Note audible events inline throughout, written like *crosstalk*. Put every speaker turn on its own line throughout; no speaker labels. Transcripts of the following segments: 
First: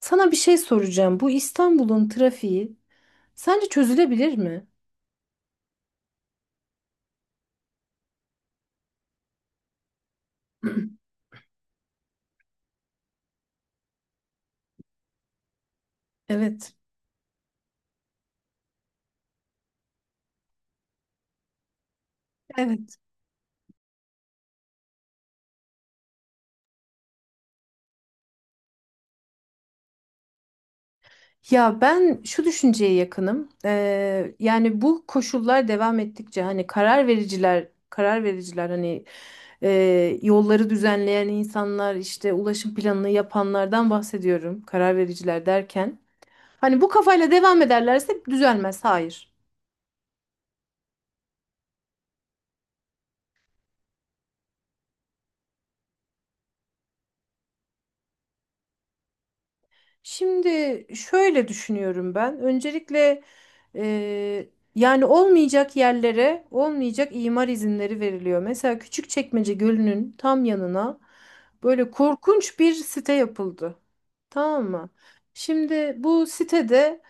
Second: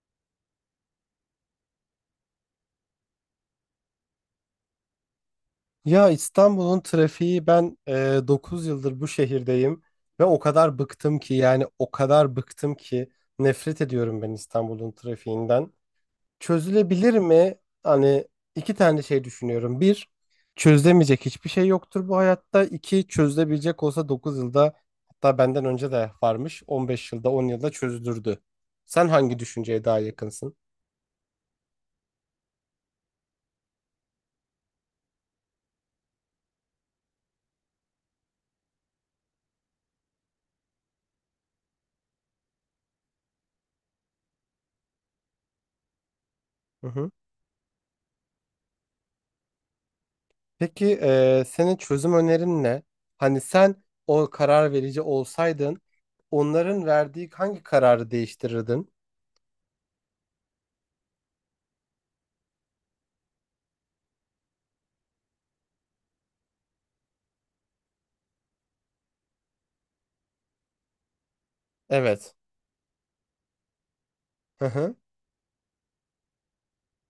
Sana bir şey soracağım. Bu İstanbul'un trafiği sence çözülebilir mi?
Ya İstanbul'un trafiği ben 9 yıldır bu şehirdeyim ve o kadar
*clears throat*
bıktım ki yani o kadar bıktım ki nefret ediyorum ben İstanbul'un trafiğinden.
Evet.
Çözülebilir mi? Hani iki tane şey düşünüyorum. Bir, çözülemeyecek hiçbir şey yoktur bu hayatta.
Evet.
İki, çözülebilecek olsa 9 yılda hatta benden önce de varmış 15 yılda 10 yılda çözülürdü. Sen hangi düşünceye daha yakınsın?
Ya ben şu düşünceye yakınım. Yani bu koşullar devam ettikçe hani karar vericiler hani e, yolları düzenleyen insanlar işte ulaşım planını yapanlardan bahsediyorum. Karar vericiler derken. Hani
Hı
bu
hı.
kafayla devam ederlerse düzelmez. Hayır.
Peki senin çözüm önerin ne? Hani sen o karar verici olsaydın onların verdiği hangi kararı değiştirirdin?
Şimdi şöyle düşünüyorum ben. Öncelikle eee, yani olmayacak yerlere olmayacak imar izinleri veriliyor. Mesela Küçükçekmece Gölü'nün tam yanına böyle
Evet.
korkunç bir site yapıldı. Tamam
Hı
mı?
hı.
Şimdi bu sitede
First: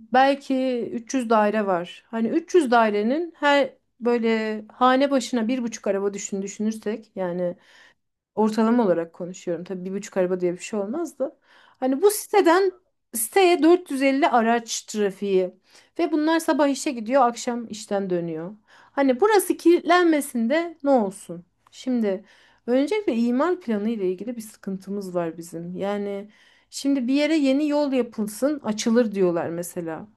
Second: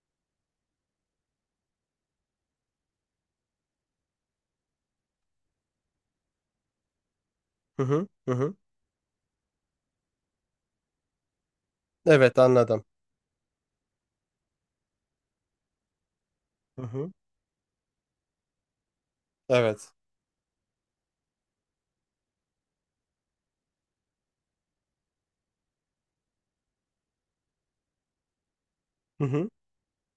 belki 300 daire var. Hani 300 dairenin her böyle hane başına 1,5 araba düşünürsek yani
Hı hı. Hı hı.
ortalama olarak konuşuyorum. Tabii 1,5 araba diye bir şey olmaz da. Hani bu
Evet,
siteden
anladım.
siteye 450 araç trafiği ve bunlar sabah
Hı
işe
hı.
gidiyor, akşam işten dönüyor. Hani burası
Evet.
kilitlenmesinde ne olsun? Şimdi öncelikle imar planı ile ilgili bir sıkıntımız var bizim. Yani şimdi bir yere yeni yol yapılsın, açılır
Hı
diyorlar
hı.
mesela.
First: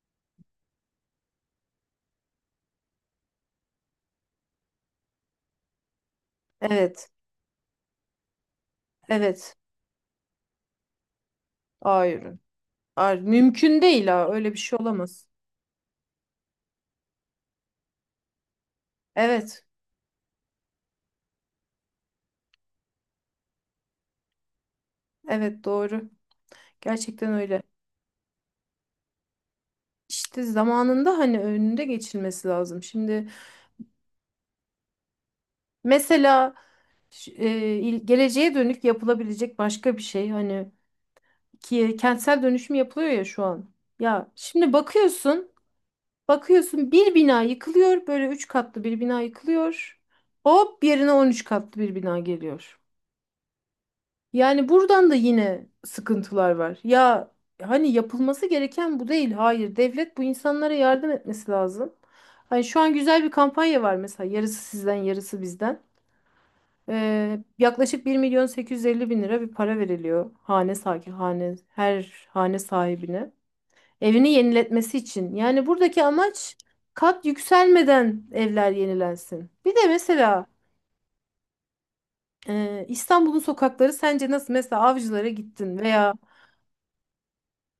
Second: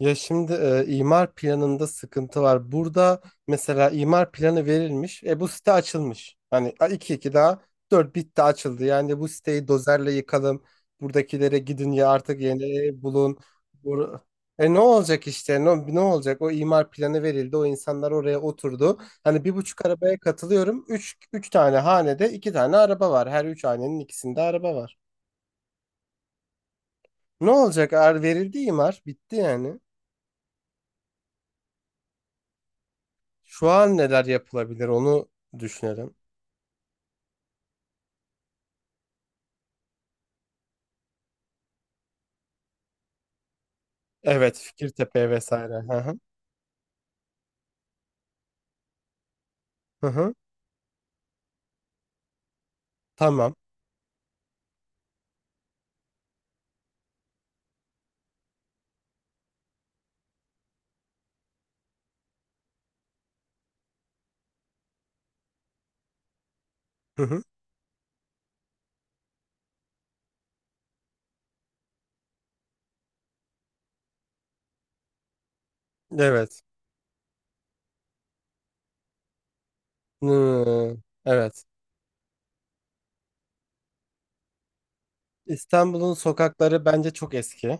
Ya şimdi imar planında sıkıntı var. Burada mesela imar planı verilmiş. E, bu site açılmış. Hani
Evet,
iki iki daha dört, bitti, açıldı. Yani bu
evet.
siteyi dozerle yıkalım. Buradakilere gidin ya,
Hayır.
artık yeni ev
Hayır,
bulun.
mümkün değil
Bur-
ha. Öyle bir şey
Ne olacak
olamaz.
işte? Ne olacak? O imar planı verildi. O insanlar oraya oturdu. Hani bir
Evet,
buçuk arabaya katılıyorum. Üç tane hanede iki tane araba var. Her üç hanenin ikisinde araba var.
evet doğru. Gerçekten
Ne
öyle.
olacak? Verildi imar. Bitti yani.
İşte zamanında hani önünde geçilmesi lazım. Şimdi
Şu an neler yapılabilir onu düşünelim.
mesela geleceğe dönük yapılabilecek başka bir şey hani ki kentsel dönüşüm yapılıyor ya şu an. Ya
Evet.
şimdi
Fikirtepe
bakıyorsun,
vesaire. Hı hı.
bakıyorsun bir bina yıkılıyor, böyle üç katlı bir bina yıkılıyor.
Hı hı.
Hop yerine 13 katlı bir bina geliyor.
Tamam.
Yani buradan da yine sıkıntılar var. Ya hani yapılması gereken bu değil. Hayır, devlet bu insanlara yardım etmesi lazım. Hani şu an güzel bir kampanya var mesela yarısı sizden yarısı bizden.
Hı hı.
Yaklaşık 1.850.000 lira bir para veriliyor hane sahibi hane her hane sahibine. Evini yeniletmesi için. Yani buradaki amaç
Evet.
kat yükselmeden evler yenilensin. Bir de mesela
Hı. Evet.
İstanbul'un sokakları sence nasıl? Mesela Avcılar'a gittin veya
İstanbul'un sokakları bence çok eski.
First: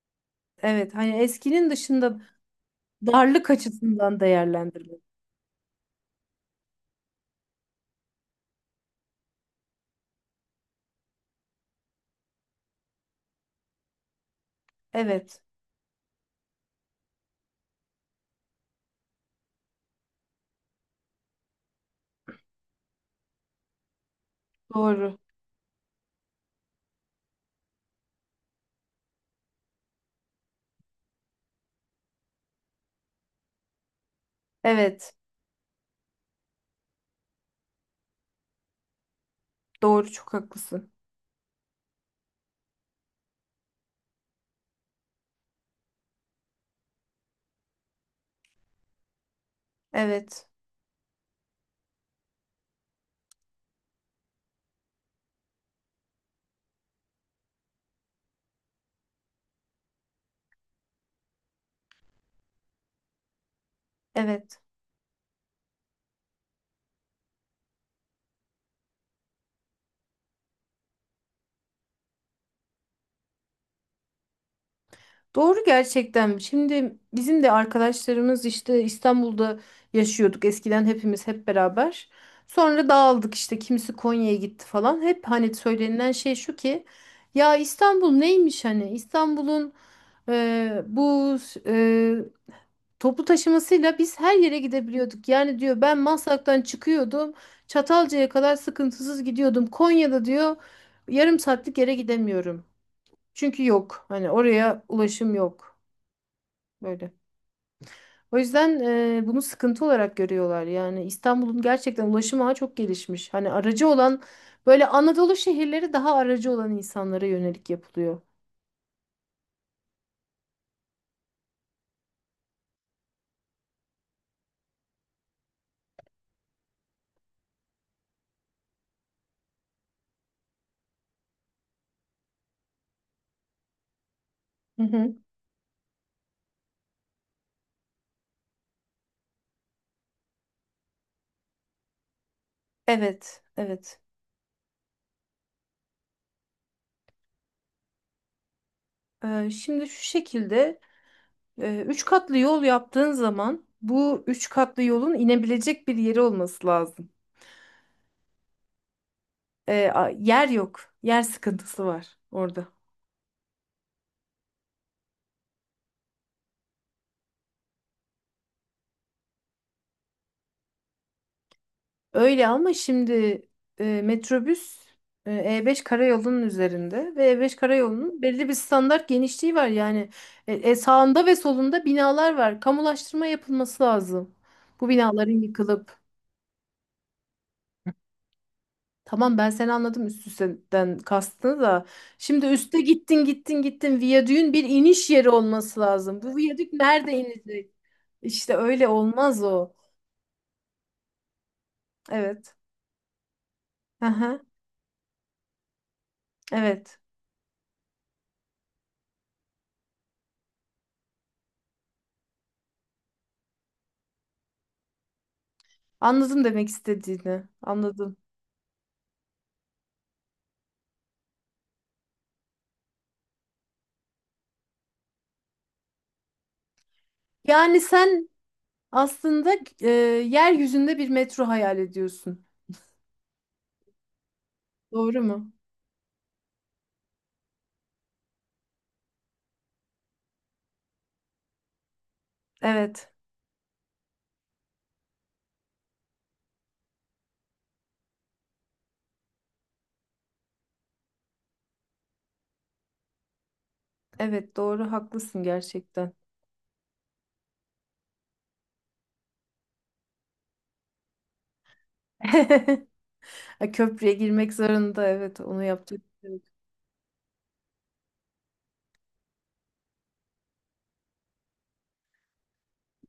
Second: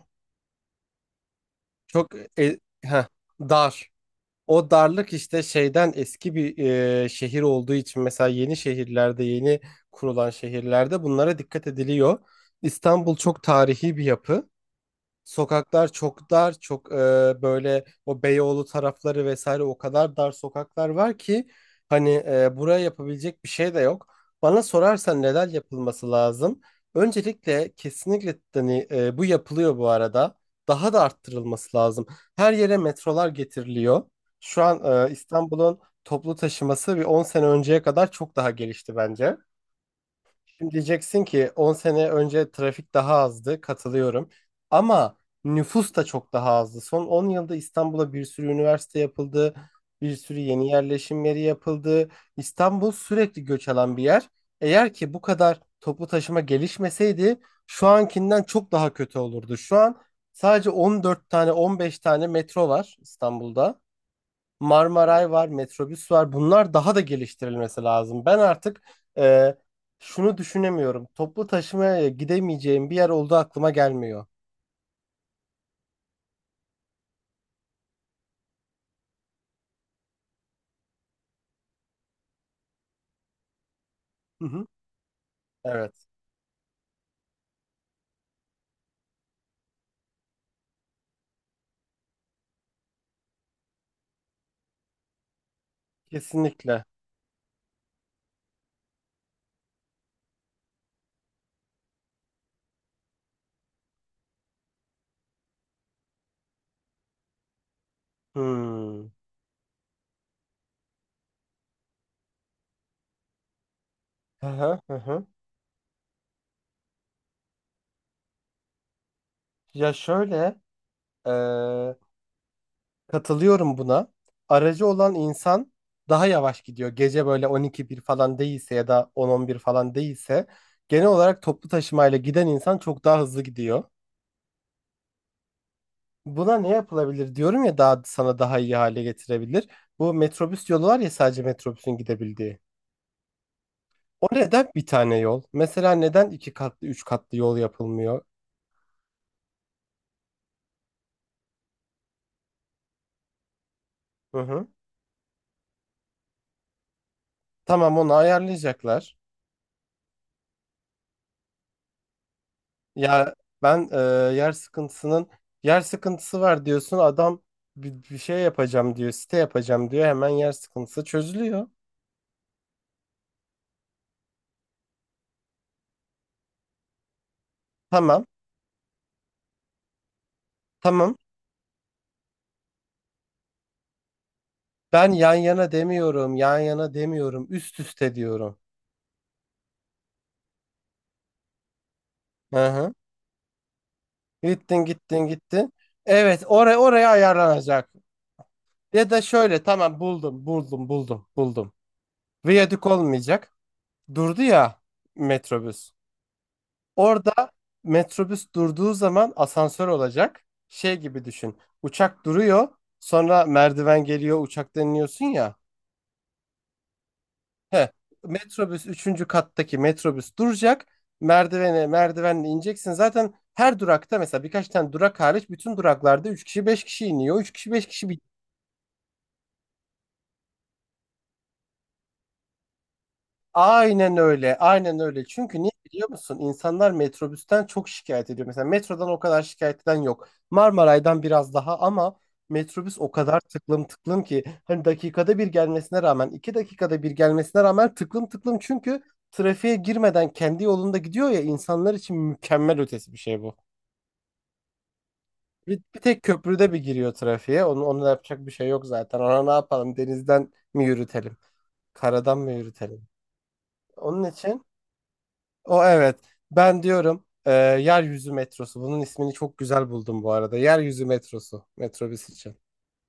evet hani eskinin
Çok
dışında darlık
dar.
açısından
O
değerlendirmek.
darlık işte şeyden, eski bir şehir olduğu için. Mesela yeni şehirlerde, yeni kurulan şehirlerde bunlara dikkat ediliyor. İstanbul çok tarihi bir yapı.
Evet
Sokaklar çok dar, çok böyle o Beyoğlu tarafları vesaire, o kadar dar sokaklar var ki hani buraya yapabilecek bir şey de yok. Bana
doğru.
sorarsan neler yapılması lazım? Öncelikle kesinlikle, hani bu yapılıyor bu arada. Daha da arttırılması lazım. Her yere metrolar getiriliyor. Şu an
Evet
İstanbul'un toplu taşıması bir 10 sene önceye kadar çok daha gelişti bence.
doğru çok
Şimdi
haklısın.
diyeceksin ki 10 sene önce trafik daha azdı, katılıyorum. Ama nüfus da çok daha azdı. Son 10 yılda İstanbul'a bir sürü üniversite yapıldı, bir sürü
Evet,
yeni yerleşim yeri yapıldı. İstanbul sürekli göç alan bir yer. Eğer ki bu kadar toplu taşıma gelişmeseydi, şu ankinden çok daha kötü olurdu. Şu an sadece 14 tane, 15 tane metro var İstanbul'da.
evet.
Marmaray var, metrobüs var. Bunlar daha da geliştirilmesi lazım. Ben artık e, şunu düşünemiyorum. Toplu taşımaya gidemeyeceğim bir yer olduğu aklıma gelmiyor.
Doğru gerçekten. Şimdi bizim de arkadaşlarımız işte İstanbul'da yaşıyorduk eskiden hepimiz hep beraber. Sonra dağıldık işte kimisi Konya'ya
Hı
gitti
hı.
falan. Hep hani
Evet,
söylenilen şey şu ki ya İstanbul neymiş hani İstanbul'un bu e, toplu taşımasıyla biz her yere gidebiliyorduk. Yani diyor ben Maslak'tan
kesinlikle.
çıkıyordum Çatalca'ya kadar sıkıntısız gidiyordum. Konya'da diyor yarım saatlik yere gidemiyorum. Çünkü yok hani oraya ulaşım yok. Böyle. O yüzden
Hmm.
bunu sıkıntı olarak görüyorlar. Yani İstanbul'un gerçekten ulaşım ağı çok gelişmiş. Hani aracı olan
Hı hı
böyle
hı. Hı.
Anadolu şehirleri daha aracı olan insanlara yönelik yapılıyor.
Ya şöyle, e, katılıyorum buna. Aracı olan insan daha yavaş gidiyor. Gece böyle 12-1 falan değilse ya da 10-11 falan değilse, genel olarak toplu taşımayla giden insan çok daha hızlı gidiyor.
Hı hı.
Buna ne yapılabilir diyorum ya, daha sana daha iyi hale getirebilir. Bu metrobüs yolu var ya, sadece metrobüsün gidebildiği.
Evet, evet.
O neden bir tane yol? Mesela neden iki katlı, üç katlı yol yapılmıyor?
Şimdi şu şekilde üç katlı yol yaptığın zaman bu
Hı
üç
hı.
katlı yolun inebilecek bir yeri olması lazım.
Tamam, onu ayarlayacaklar.
Yer yok, yer sıkıntısı var orada.
Ya ben yer sıkıntısının yer sıkıntısı var diyorsun. Adam bir şey yapacağım diyor, site yapacağım diyor, hemen yer sıkıntısı çözülüyor.
Öyle ama şimdi metrobüs e, E5 karayolunun üzerinde ve E5 karayolunun
Tamam,
belli bir standart genişliği var. Yani
tamam.
sağında ve solunda binalar var. Kamulaştırma yapılması lazım. Bu
Ben
binaların
yan yana
yıkılıp
demiyorum, yan yana demiyorum, üst üste diyorum.
tamam ben seni anladım üst üste'den kastını da. Şimdi
Hı
üste
hı.
gittin gittin gittin viyadüğün bir
Gittin,
iniş
gittin,
yeri
gittin.
olması lazım. Bu
Evet,
viyadük
oraya
nerede inecek?
ayarlanacak.
İşte öyle
Ya da
olmaz
şöyle,
o.
tamam, buldum, buldum, buldum, buldum.
Evet.
Viyadük olmayacak.
Aha,
Durdu ya metrobüs.
evet.
Orada metrobüs durduğu zaman asansör olacak. Şey gibi düşün. Uçak duruyor. Sonra merdiven geliyor, uçaktan iniyorsun ya.
Anladım demek istediğini.
He.
Anladım.
Metrobüs üçüncü kattaki metrobüs duracak. Merdivenle ineceksin. Zaten her durakta, mesela birkaç tane durak hariç, bütün duraklarda 3 kişi 5 kişi iniyor. Üç kişi
Yani
5 kişi.
sen aslında yeryüzünde bir metro hayal ediyorsun.
Aynen öyle, aynen
Doğru
öyle.
mu?
Çünkü niye biliyor musun? İnsanlar metrobüsten çok şikayet ediyor. Mesela metrodan o kadar şikayet eden yok. Marmaray'dan biraz daha, ama metrobüs
Evet.
o kadar tıklım tıklım ki hani dakikada bir gelmesine rağmen, iki dakikada bir gelmesine rağmen tıklım tıklım. Çünkü trafiğe girmeden kendi yolunda gidiyor ya, insanlar için mükemmel ötesi bir şey bu.
Evet doğru haklısın
Bir
gerçekten.
tek köprüde bir giriyor trafiğe. Onu da yapacak bir şey yok zaten. Ona ne yapalım? Denizden mi yürütelim? Karadan mı
*laughs*
yürütelim?
Ha, köprüye
Onun
girmek
için.
zorunda, evet, onu
O,
yapacak.
evet.
Bir şey yok.
Ben diyorum yeryüzü metrosu. Bunun ismini çok güzel buldum bu arada. Yeryüzü metrosu. Metrobüs için.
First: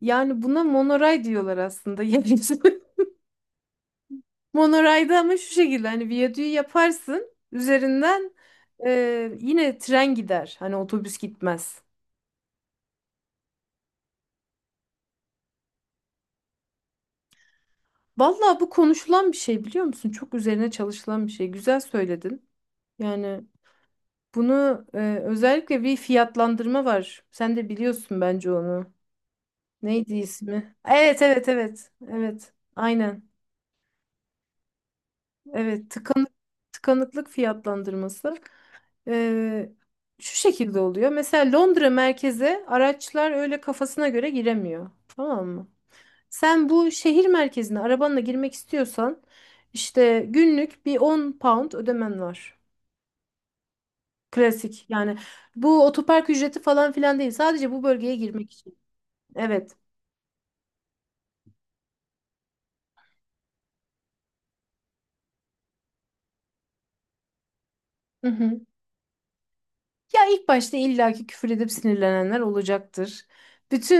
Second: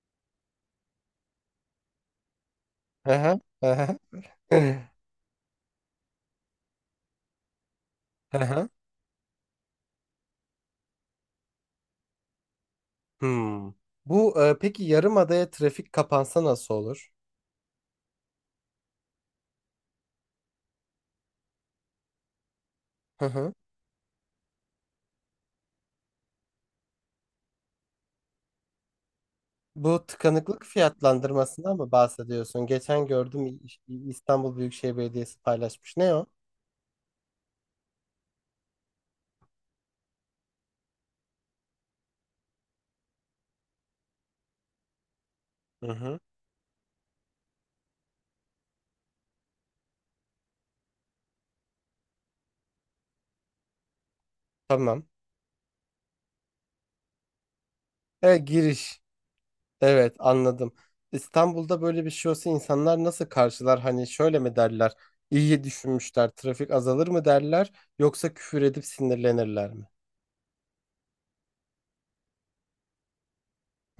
Yani buna monoray diyorlar aslında *laughs* yeryüzü.
Hı hı, hı hı. *laughs*
Monorayda ama şu şekilde hani viyadüğü yaparsın üzerinden
Hı hı.
yine tren gider. Hani otobüs gitmez.
Hmm. Bu peki, yarımadaya trafik kapansa nasıl olur?
Vallahi bu konuşulan bir şey biliyor musun? Çok üzerine çalışılan bir şey. Güzel söyledin.
Hı
Yani
hı.
bunu özellikle bir fiyatlandırma var. Sen de biliyorsun bence onu.
Bu
Neydi
tıkanıklık
ismi? Evet, evet,
fiyatlandırmasından mı
evet. Evet.
bahsediyorsun? Geçen
Aynen.
gördüm, İstanbul Büyükşehir Belediyesi
Evet,
paylaşmış. Ne o?
tıkanıklık fiyatlandırması. e, şu şekilde oluyor. Mesela Londra merkeze araçlar öyle kafasına göre giremiyor. Tamam mı?
Hı hı.
Sen bu şehir merkezine arabanla girmek istiyorsan işte günlük bir 10 pound ödemen var. Klasik.
Tamam.
Yani bu otopark ücreti falan filan değil. Sadece bu bölgeye girmek için.
Giriş.
Evet.
Evet, anladım. İstanbul'da böyle bir şey olsa insanlar nasıl karşılar? Hani şöyle mi derler? İyi düşünmüşler, trafik azalır mı derler?
Hı
Yoksa
hı.
küfür edip sinirlenirler mi?
Ya ilk başta illaki küfür edip sinirlenenler olacaktır.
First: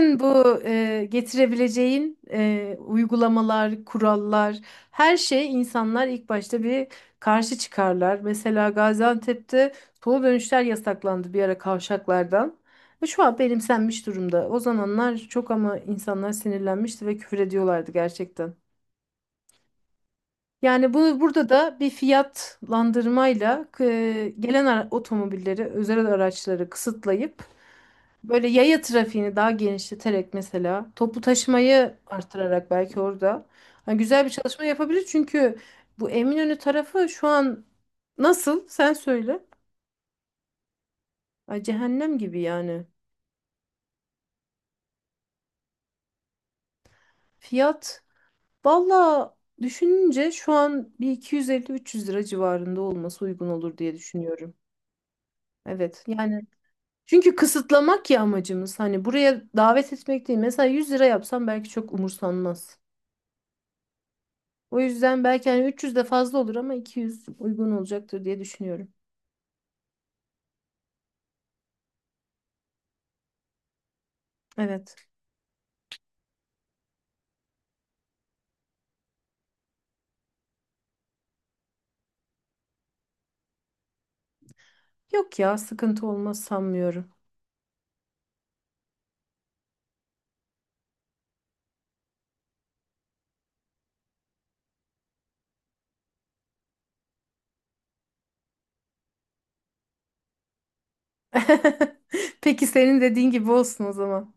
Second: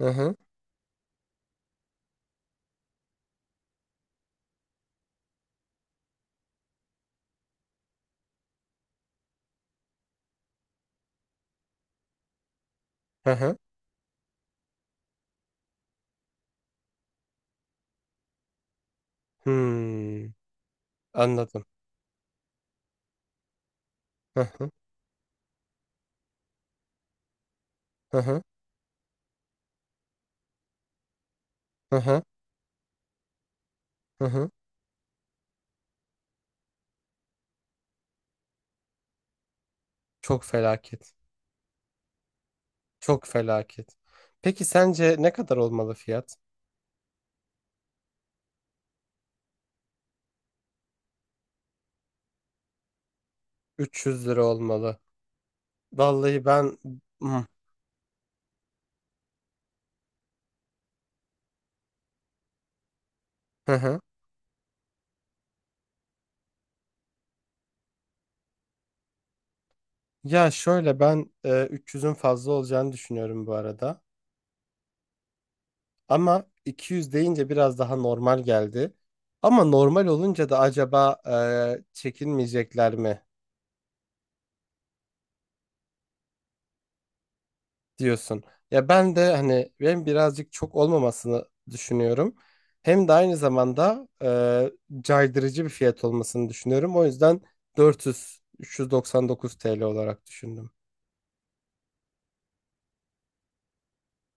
Hı hı.
bu getirebileceğin uygulamalar, kurallar, her şey insanlar ilk başta bir karşı çıkarlar. Mesela Gaziantep'te toplu dönüşler yasaklandı bir ara kavşaklardan. Ve şu
Hı
an
hı.
benimsenmiş durumda. O zamanlar çok ama insanlar sinirlenmişti ve küfür ediyorlardı gerçekten.
Hmm,
Yani bunu burada
anladım.
da bir fiyatlandırmayla
Hı
gelen
hı.
otomobilleri, özel araçları kısıtlayıp
Hı hı.
böyle yaya trafiğini daha genişleterek mesela toplu taşımayı
Hı hı.
artırarak belki orada hani güzel
Hı
bir
hı.
çalışma yapabilir. Çünkü bu Eminönü tarafı şu an nasıl? Sen söyle.
Çok felaket.
Ay cehennem gibi yani.
Çok felaket. Peki sence ne kadar olmalı fiyat?
Fiyat valla düşününce şu an bir 250 300 lira civarında olması uygun olur diye
300 lira
düşünüyorum.
olmalı.
Evet yani
Vallahi ben. Hı
çünkü
hı.
kısıtlamak ya amacımız. Hani buraya davet etmek değil. Mesela 100 lira yapsam belki çok umursanmaz.
Hı.
O yüzden belki hani 300 de fazla olur ama 200 uygun olacaktır diye düşünüyorum.
Ya şöyle, ben 300'ün fazla olacağını düşünüyorum bu arada.
Evet.
Ama 200 deyince biraz daha normal geldi. Ama normal olunca da acaba çekinmeyecekler mi
Yok ya sıkıntı olmaz sanmıyorum.
diyorsun. Ya ben de hani, ben birazcık çok olmamasını düşünüyorum. Hem de aynı zamanda caydırıcı bir fiyat olmasını düşünüyorum. O yüzden 400 399 TL olarak düşündüm.
*laughs* Peki senin dediğin gibi olsun o zaman.